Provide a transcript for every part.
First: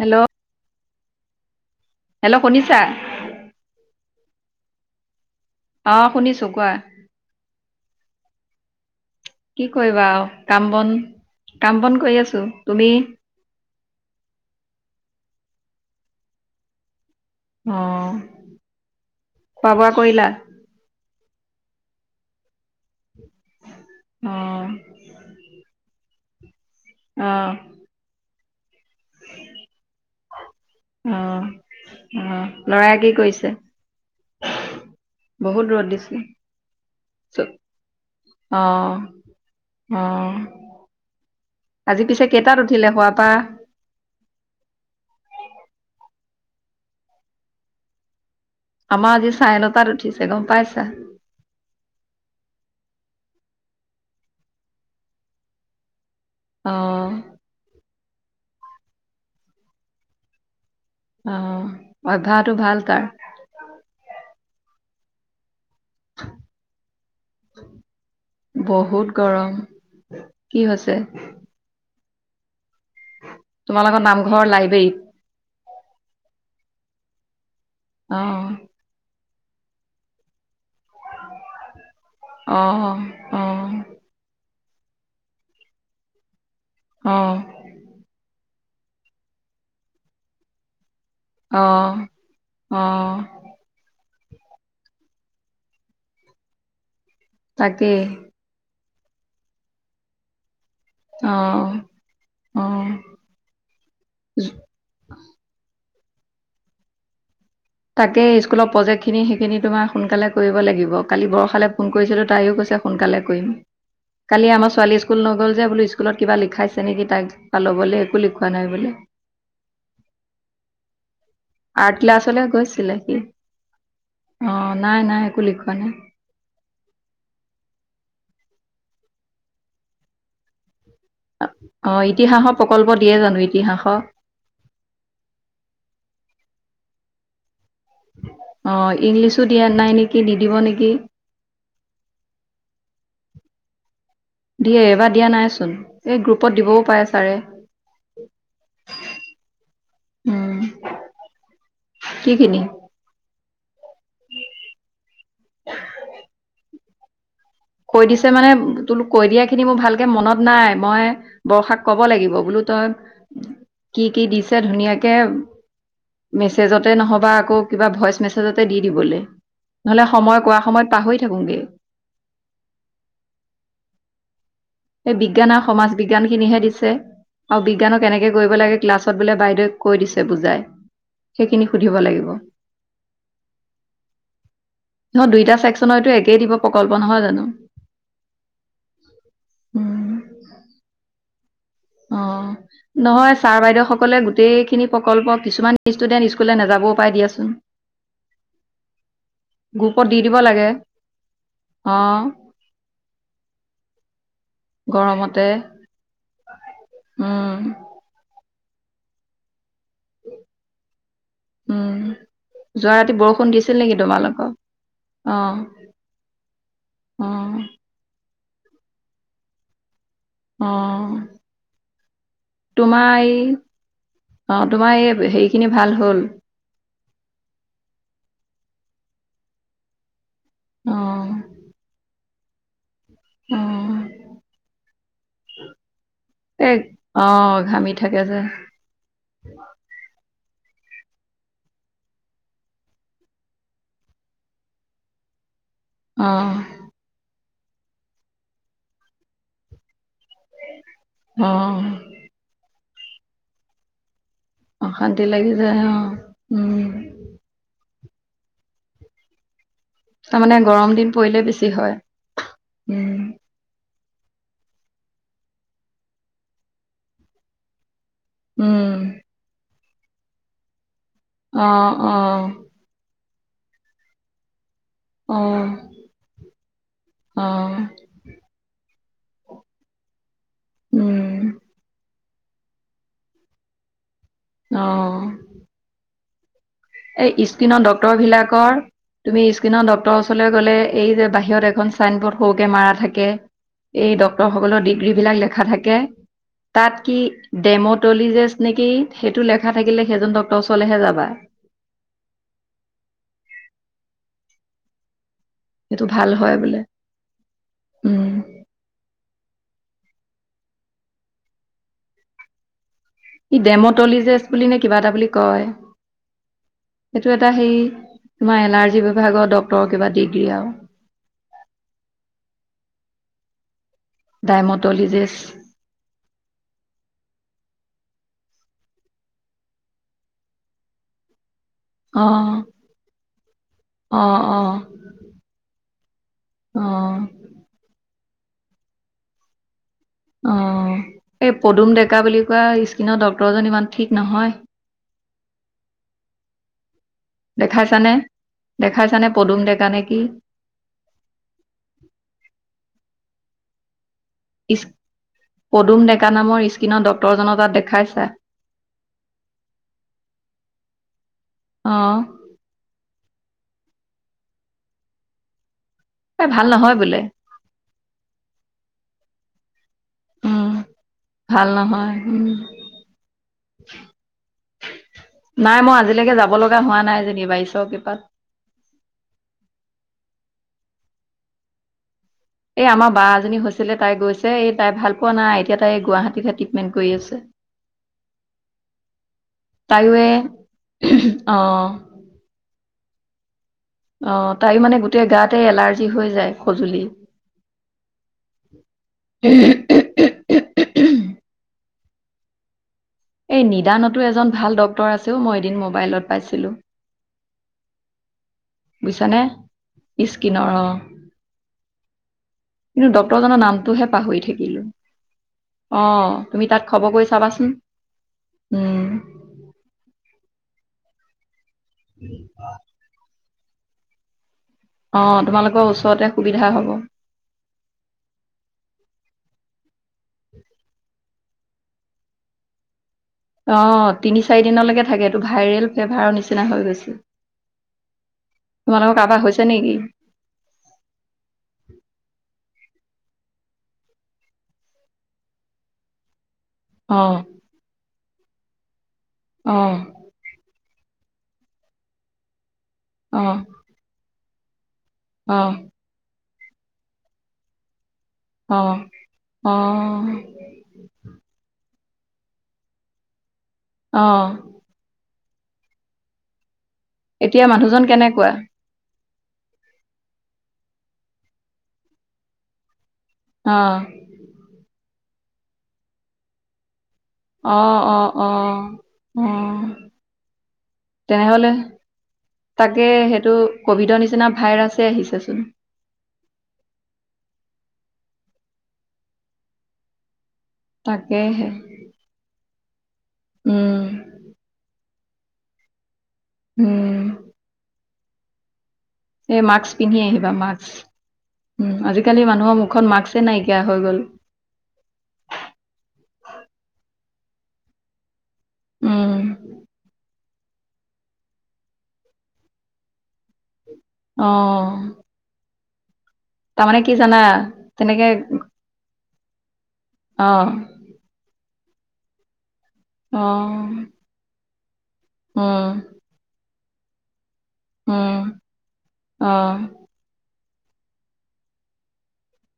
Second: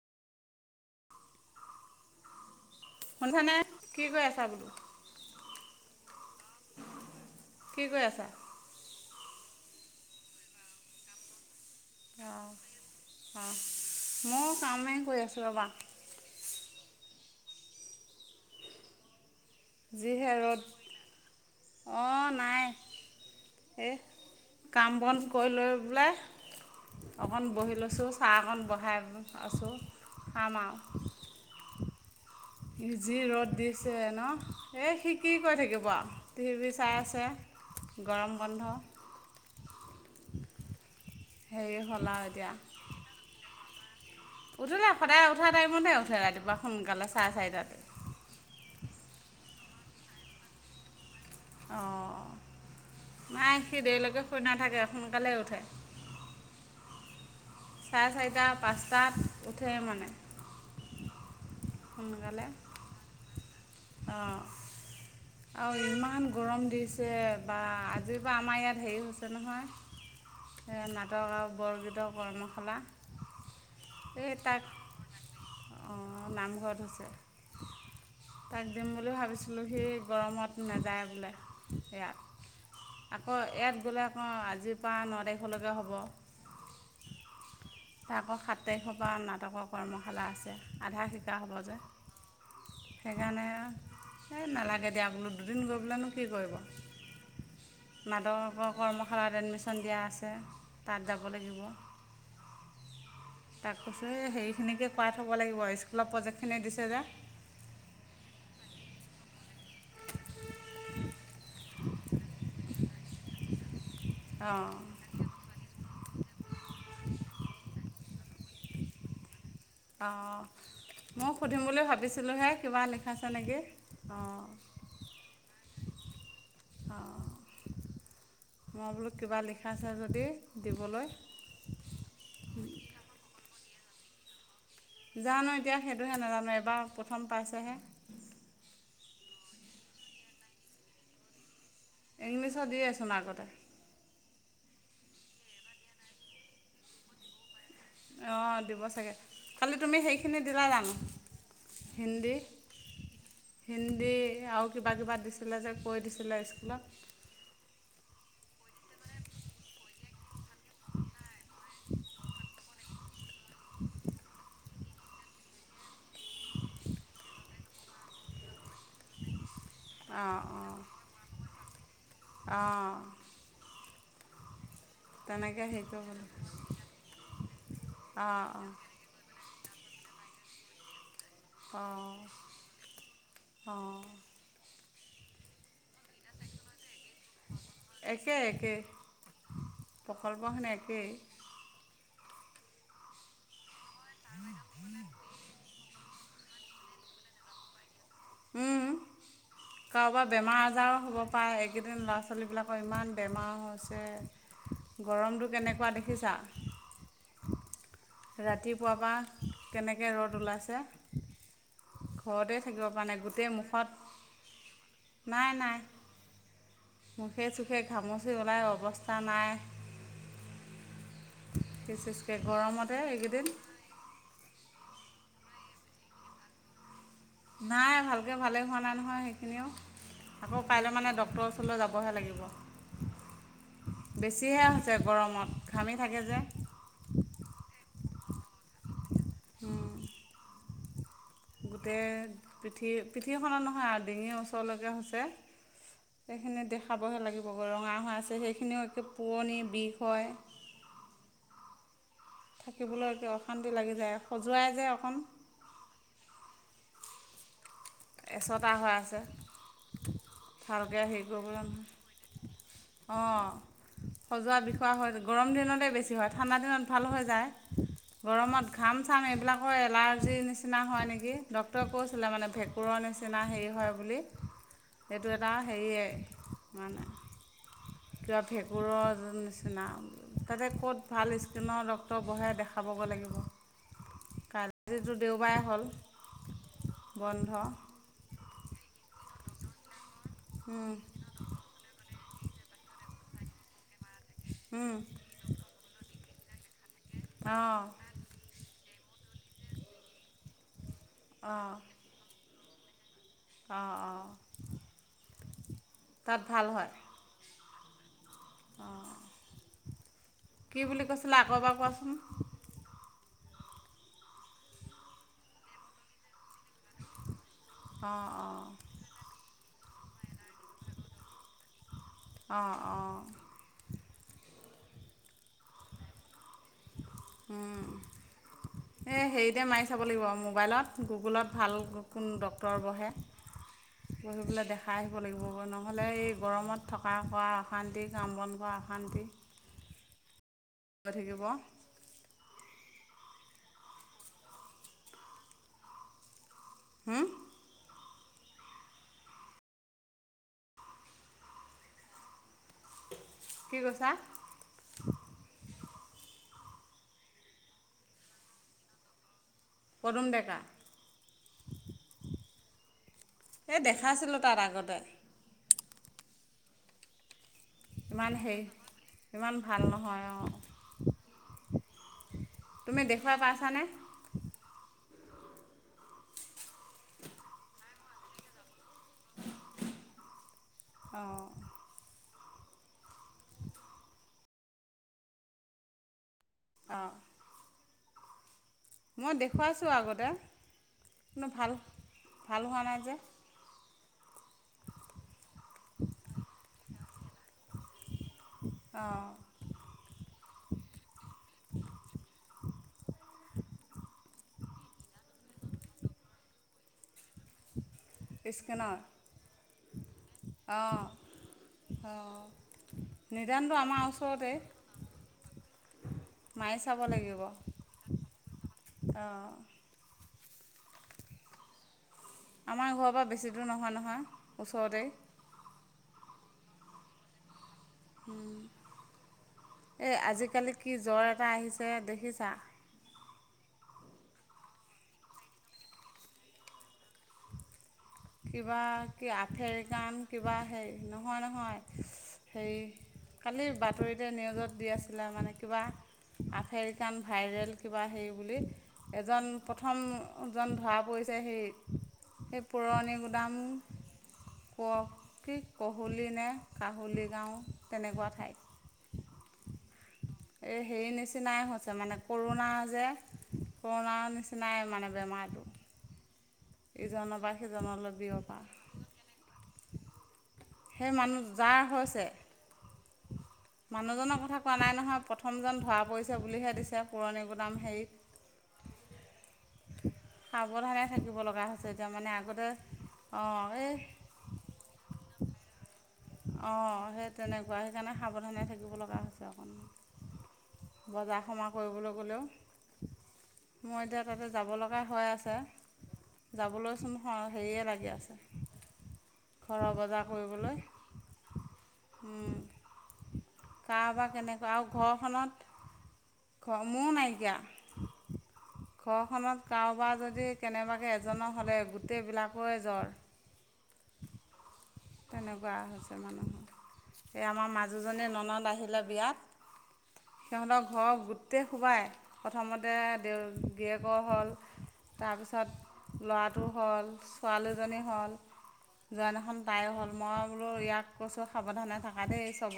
Hello hello শুনিছা শুনছানে কি কৈ আছা বোলো? অ শুনিছ- কি কৰি আছা? কি কৰিবা আও কাম বন কাম বন কৰি আছো। অঁ তুমি? অঁ ময়ো কামেই কৰি আছোঁ ৰবা অহ। যি হে ৰ'দ অহ নাই। এ অ কাম বন কৰি লৈ পেলাই অ অকণ বহি লৈছোঁ, চাহ অকণ বহাই আছোঁ খাম আও। অ। অ লৰাই কি আজি কৰিছে ৰ'দ দিছে ন এই হি কি কৰি বহুত ৰ'দ থাকিব দিছে আৰু টিভি চাই আছ- চ- ছে গৰম অ বন্ধ। অ হেৰি আজি হ'ল আৰু পিছে এতিয়া কেইটাত উঠিলা শুৱা পা বা সোনকালে চাৰে চাৰিটাতে। আমাৰ আজি চাইনতাত উঠিচো গম পাইছা। অ নাই সি দেৰিলৈকে শুই নাথাকে সোনকালে উঠে। অহ। চাৰে চাৰিটা পাঁচটাত উঠে মানে। অ', সোনকালে অভ্যাসটো ভাল তাৰ। [unintelligible] আৰু ইমান গৰম দিছে বা আজিৰ বা আমাৰ ইয়াত হেৰি বহুত হৈছে গৰম কি নহয়। হৈছে নাটক আৰু বৰগীতৰ কৰ্মশালা। তোমাৰ লোকৰ নামঘৰ লাইব্ৰেৰীত। অ নামঘৰত হৈছে। অহ। তাক দিম বুলি ভাবিছিলোঁ সি গৰমত নাযায় বোলে। ইয়াত অ অ আকৌ অ ইয়াত গ'লে আকৌ আজিৰ পৰা ন তাৰিখলৈকে হ'ব। অ', তাক সাত তাৰিখৰ পৰা নাটকৰ কৰ্মশালা আছে। আধা শিকা হ'ব যে অহ অহ। সেইকাৰণে এই নালাগে দিয়া বোলো দুদিন গৈ বোলেনো কি কৰিব, তাকেই মাদকক কৰ্মশালাত এডমিশন দিয়া আছে তাত যাব লাগিব। অ', অ'। তাক কৈছো সেইখিনিকে কৰা থ'ব লাগিব স্কুলৰ প্ৰজেক্টখিনি দিছে যে। তাকে স্কুলৰ প্ৰজেক্ট খিনি সেইখিনি তোমাৰ সোনকালে কৰিব লাগিব। কালি বৰশালে ফোন কৰিছিলো তাইও কৈছে, সোনকালে তালে কৰিম। কালি আমাৰ অঁ ছোৱালী স্কুল নগ'ল যে বোলো স্কুলত কিবা লিখাইছে নেকি তাইক তা ল'বলে। বুলি কোৱা নাই বোলে অ ময় সুধিম বুলি আৰ্ট ক্লাছলৈ ভাবিছিলোঁহে কিবা গৈছিলে সি লিখাইছে নেকি? অঁ অ নাই নাই একো লিখোৱা নাই। অ মই বোলো কিবা লিখাছে যদি দিবলৈ অ ইতিহাসৰ প্ৰকল্প দিয়ে জানো ইতিহাস জানো এতিয়া সেইটোহে নাজানো এবাৰ প্ৰথম পাইছেহে। অ', ইংলিছো দিয়া নাই নেকি দি দিব নেকি? ইংলিছৰ দিয়ে চোন আগতে। দিয়ে এইবাৰ দিয়া নাই চোন, এই গ্ৰুপত দিবও পাৰে ছাৰে। অ', দিব চাগে, কালি তুমি সেইখিনি উম, দিলা জানো? কি হিন্দী। খিনি হিন্দী, আৰু কিবা কিবা দিছিলে যে কৈ দিছিলে স্কুলত। কৈ দিছে মান, ে তোলো কৈ দিয়া খিনি মোৰ ভালকে মনত নাই মই, বৰ্ষাক কব লাগিব, বোলো তই, কি কি দিছে ধুনীয়াকে মেছেজতে নহবা আকৌ কিবা ভইচ মেছেজতে দি দিবলে। নহলে অঁ সময় কোৱা সময়ত পাহৰি থাকোগে। অ', এই বিজ্ঞান আৰু হেৰি সমাজ কৰিব বিজ্ঞান লাগিব খিনিহে দিছে, আৰু বিজ্ঞানো কেনেকে অঁ কৰিব লাগে ক্লাছত বোলে বাইদেউ কৈ দিছে বুজাই। সেইখিনি সুধিব অঁ লাগিব। অঁ অঁ নে দুইটা ছেকশনতে একেই দিব প্ৰকল্প, নহয় জানো? একে একেই, প্ৰকল্পখিনি একেই। অ', নহয় ছাৰ বাইদেউ সকলে গোটেইখিনি প্ৰকল্প কিছুমান ষ্টুডেন্ট স্কুললে নেযাব পাই দিয়াচোন। উম, গ্ৰুপত দি কাৰোবাৰ দিব বেমাৰ লাগে আজাৰো হ'ব পাৰে, অ এইকেইদিন ল'ৰা ছোৱালীবিলাকৰ ইমান বেমাৰ হৈছে। গৰমতে গৰমটো কেনেকুৱা দেখিছা? উম, ৰাতিপুৱাৰ পা কেনেকে ৰ'দ ওলাইছে। উম, ঘৰতে থাকিব যোৱা পৰা ৰাতি নাই গোটেই বৰষুণ দিছিল মুখত নেকি তোমালোকৰ, অ, নাই নাই অ মুখে চুখে ঘামচি ওলাই অৱস্থা নাই। অ', বিশেষকে গৰমতে তোমাৰ এই এইকেইদিন অ তোমাৰ এই, হেৰিখিনি ভাল হ'ল? নাই ভালকে ভালেই হোৱা নাই নহয় সেইখিনিও। আকৌ কাইলে অ মানে ডক্তৰৰ ওচৰলে যাবহে লাগিব। অ বেছিহে হৈছে গৰমত, ঘামি থাকে যে। এ, অ, ঘামি থাকে যে। গোটেই, পিঠি, পিঠিখনৰ নহয় আৰু ডিঙিৰ ওচৰলৈকে হৈছে। অ সেইখিনি দেখাবহে লাগিব ৰঙা হৈ আছে সেইখিনিও একে পুৰণি বিষ হয়। অ', আকিবলৈয়ো অশান্তি লাগি যায়। খজুৱাই যে অকণ অশান্তি লাগি যায়, অ, উম, এচটা হৈ আছে। তাৰমানে গৰম ভালকৈ দিন হেৰি পৰিলে কৰিবলৈ বেছি নহয় হয়, উম, খজোৱাৰ বিষৱা হয় গৰম দিনতে বেছি হয় ঠাণ্ডা দিনত ভাল হৈ যায়। উম গৰমত ঘাম উম চাম এইবিলাকৰ এলাৰ্জিৰ নিচিনা হয় নেকি, অ ডাক্তৰে অ কৈছিলে মানে ভে নিচিনা হেৰি হয় বুলি, সেইটো অ এটা হেৰিয়ে, উম, অ কিবা ভেঁকুৰৰ নিচিনা, তাতে ক'ত ভাল উম স্কিনৰ ডক ক্তৰ বহে দেখাবগে লাগিব, কাই অ দেওবাৰে হ'ল। এই বন্ধ স্কিনৰ ডক্তৰ বিলাকৰ, তুমি স্কিনৰ ডক ক্তৰ ওচৰলৈ গ'লে এই যে বাহিৰত এখন চাইনবৰ্ড সৰুকে মাৰা থাকে। এ ডক্তৰ সকলৰ ডিগ্ৰীবিলাক লেখা থাকে। তাত কি, অঁ অঁ অঁ দেমতলেগিষ্ট নেকি সেইটো লেখা থাকিলে সেইজন ডক্তৰ ওচৰলেহে যাবা। অঁ অঁ। সেইটো ভাল হয় বোলে উম। কি বুলি কৈছিলে, আকৌ এবাৰ কোৱাচোন? ই ডেমটলিজেচ বুলি নে কিবা এটা বুলি কয়। সেইটো এটা হেৰি অঁ অঁ তোমাৰ এলাৰ্জি বিভাগৰ ড ক্তৰ কিবা ডিগ্ৰী আৰু অঁ, অঁ। ডাইমটলিজিছ এই হেৰিতে মাৰি চাব লাগিব মোবাইলত, গুগলত ভাল অ কোন ডক্তৰ বহে, অ বহি অ পেলাই দেখাই আহিব লাগিব নহ'লে এই গৰমত থকা অ -কৰা অশান্তি, কাম- বন কৰা অশান্তি অ, হৈ থাকিব এই পদুম ডেকা বুলি কোৱা স্কি নৰ ডক্টৰজন ইমান ঠিক নহয় হুম দেখাইছানে? দেখাইছানে পদুম ডেকা নেকি? কি কৈছা? ইছ পদুম ডেকা নামৰ স্কিনৰ ডক্তৰজনৰ তাত দেখাইছা? পদুম ডেকা? অ এই দেখাইছিলোঁ তাৰ আগতে এ ভাল নহয় বোলে। ইমান হেৰি, ইমান ভাল নহয় উম অ ভাল নহয়, উম। তুমি দেখুৱাই পাইছানে নাই মই আজিলৈকে যাব লগা হোৱা নাই যেনিবা ঈশ্বৰৰ কৃপাত। অঁ। এই আমাৰ বা এজনী হৈছিলে তাই গৈছে, এই তাই ভাল পোৱা নাই এতিয়া তাই গুৱাহাটীতহে ট্ৰিটমেণ্ট অঁ কৰি আছে। মই দেখুৱাইছোঁ তাইও আগতে, এই কোনো অ ভাল-ভাল হোৱা নাই যে? অ', তাই মানে গোটেই গাতে এলাৰ্জি হৈ যায়, খজুলি। অঁ [unintelligible] [inaudible] এই নিদানতো এজন ভাল ডক্টৰ আছেও মই এদিন মোবাইলত পাইছিলোঁ স্কেনৰ বুজিছনে, স্কিনৰ অ। কিন্তু ডক্তৰজনৰ নিদান্ত আমাৰ নামটোহে পাহৰি ওচৰতে। থাকিলোঁ অ তুমি তাক খবৰ কৰি চাবাচোন। উম অ। আমাৰ ঘৰৰ পৰা বেছি দূৰ নহয় নহয় ওচৰতে অ, তোমালোকৰ ওচৰতে সুবিধা হব। হুম। এই আজিকালি কি জ্বৰ এটা আহিছে দেখিছা? অ, তিনি- চাৰি দিনলৈকে থাকে এইটো ভাইৰেল ফেভাৰৰ নিচিনা হৈ গৈছে কিবা তোমালোকৰ কি কাৰোবাৰ হৈছে নেকি আফেৰিকান কিবা হে নহয় নহয় হেৰি কালি বাতৰিতে নিউজত দি আছিলে মানে কিবা আফেৰিকান অ ভাইৰেল কিবা হেৰি বুলি, এজন অ প্ৰথমজন ধৰা পৰিছে সেই, সেই পুৰণি অ গুদাম প কি অ কহলি নে কাহলুলি গাওঁ তেনেকুৱাত অ অ এই হেৰি নিচিনাই হৈছে মানে কৰোণা যে অ কৰোণাৰ নিচিনাই মানে বেমাৰটো ইজনৰ পা এতিয়া সিজনৰ মানুহজন লৈ কেনেকুৱা বিয়পা। সেই মানুহ যাৰ হৈছে অ মানুহজনৰ কথা কোৱা নাই নহয় প্ৰথমজন ধৰা পৰিছে বুলিহে দিছে পুৰণি গোদাম অহ, হেৰিত অ, অহ, উম। সাৱধানে থাকিব লগা তেনেহলে, হৈছে এতিয়া মানে আগতে তাকে, সেইটো অঁ এই কভিডৰ নিচিনা ভাইৰাছে আহিছে [unintelligible] অ', সেই তেনেকুৱাই সেইকাৰণে সাৱধানে থাকিব লগা হৈছে অকণমান। বজাৰসমা তাকেহে কৰিবলৈ গ'লেও, মই উম এতিয়া তাতে যাব লগা হৈ আ ছে, যাবলৈচোন উম [unintelligible] হেৰিয়ে লাগি আছে। এ ঘৰৰ মাস্ক পিন্ধি বজাৰ আহিবা, মাস্ক। কৰিবলৈ উম, আজিকালি মানুহৰ মুখত মাস্কেই নাইকিয়া হৈ গ'ল। কাৰোবাৰ কেনেকুৱা আৰু ঘৰখনত [unintelligible] নাইকিয়া উম ঘৰখনত কাৰোবাৰ যদি কেনেবাকে এজনৰ হ'লে গোটেইবিলাকৰ জ্বৰ। অ', তাৰমানে কি [unintelligible] জানা এ আমাৰ মাজুজনী তেনেকে ননদ আহিলে বিয়াত। অ সিহঁতক ঘৰ গোটেই সোপাই প্ৰথমতে দে, অ গিৰিয়েকৰ হ'ল। উম তাৰপিছত, ল'ৰাটো হ'ল, ছোৱালীজনী হ'ল, উম অ [unintelligible] তাই হ'ল মই বোলো ইয়াক কৈছোঁ সাৱধানে থাকা দে চব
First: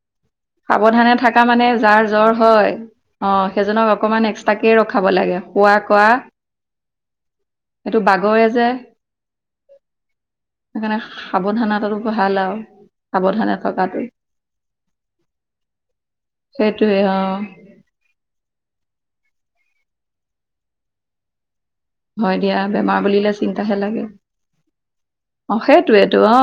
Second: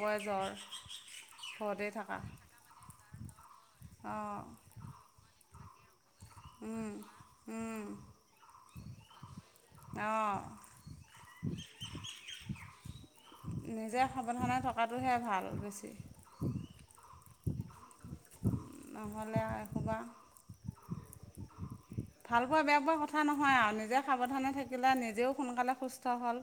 সাৱধানে থকা মানে যাৰ থাকা জ্বৰ হয়, অ, সেইজনক অকমান এক্সট্ৰাকে ৰখাব লাগে, শুৱাত এইটো অঁ বাগৰে যে। অঁ সেইকাৰণে সাৱধানাতো ভাল আৰু। সাৱধানে থকাটো নিজে সাৱধানে থকাটোহে ভাল। বেছি সেইটোৱে অ, নহ'লে আৰু সোপা। হয় ভাল দিয়া পোৱা বেয়া পোৱা বেমাৰ কথা বুলিলে নহয় আৰু চিন্তাহে নিজে লাগে সাৱধানে থাকিলে নিজেও অ সোনকালে সুস্থ সেইটোৱেতো হ'ল। অ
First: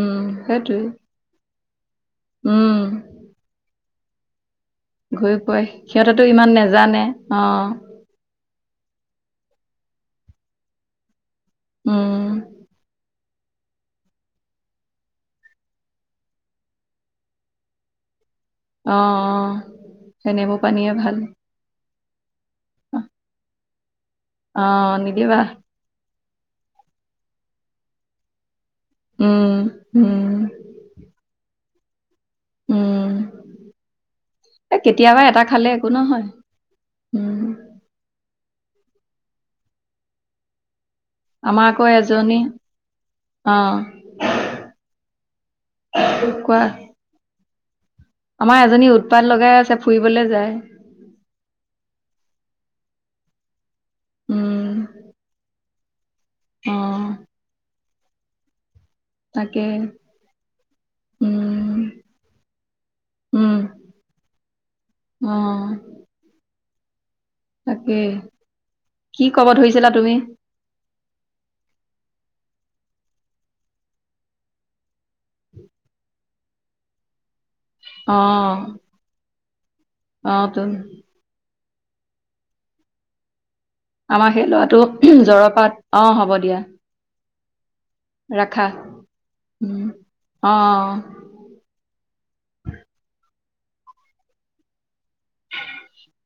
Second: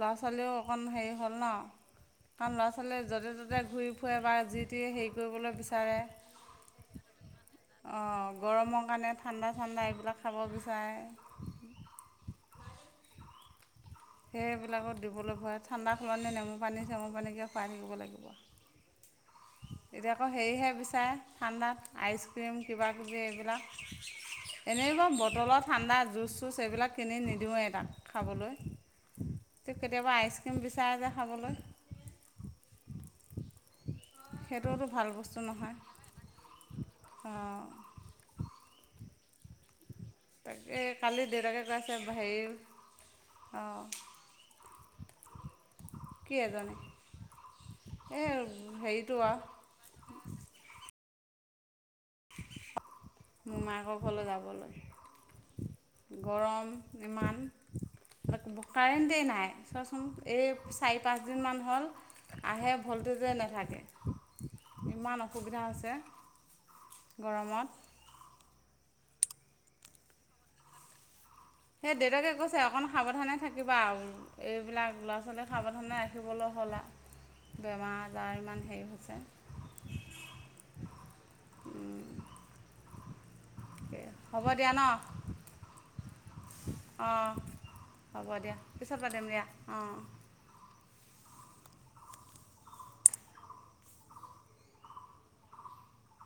ল'ৰা ছোৱালীয়েও অকণ সেইটোৱে হেৰি হ'ল ন', কাৰণ ল'ৰা উম ছোৱালীয়ে য'তে ত'তে ঘূৰি ফুৰে বা যি টি হেৰি ঘূৰি কৰিবলৈ ফুৰে, সিহঁতেটো ইমান নেজানে অ, অ', গৰমৰ কাৰণে ঠাণ্ডা ঠাণ্ডা এইবিলাক খাব বিচাৰে। উম, সেইবিলাকত দিবলৈ ভৰা ঠাণ্ডা খোৱালে নেমু পানী চেমু পানীকে খুৱাই থাকিব লাগিব। অ, অ, এতিয়া আকৌ সেনেবোৰ হেৰিহে পানীয়ে বিচাৰে ভাল ঠাণ্ডাত আইচক্ৰীম কিবাকিবি অ এইবিলাক এনেই মই নিদিবা বটলৰ ঠাণ্ডা জুচ [unintelligible] এইবিলাক কিনি নিদিওঁৱেই তাক, খাবলৈ। উম [unintelligible] কেতিয়াবা উম আইচক্ৰীম বিচাৰে যে খাবলৈ। উম [unintelligible] এ সেইটোওতো ভাল কেতিয়াবা বস্তু এটা খালে একো নহয়, হুম, অঁ তাকে কালি দেউতাকে আমাৰ আকৌ কৈছে, এজনী হেৰি, অ, কোৱা। এই আমাৰ এজনী হেৰিটো উৎপাত আৰু লগাই আছে ফুৰিবলে যায়। মোমাইকৰ ঘৰলে উম যাবলে। গৰম, অ ইমান, [unintelligible] কাৰেণ্টেই নাই তাকে চোৱাচোন এই চাৰি পাঁচ দিন মান উম হ'ল আহে ভল্টেজে উম নাথাকে। ইমান অসুবিধা অ', হৈছে। গৰমত। তাকেই কি ক'ব ধৰিছিলা তুমি? সেই দেউতাকে কৈছে অকণ সাৱধানে থাকিবা আৰু, এইবিলাক ল'ৰা ছোৱালীয়েক সাৱধানে ৰাখিবলৈ [unintelligible] আজাৰ ইমান অ', হেৰি হৈছে অতো। আমাৰ হ'ব সেই দিয়া ল'ৰাটো, ন জ্বৰৰ পৰা, অ, হ'ব দিয়া। অঁ হ'ব দিয়া, ৰাখা। পিছত পাতিম দিয়া, অ, উম, অ', অ'। [unintelligible]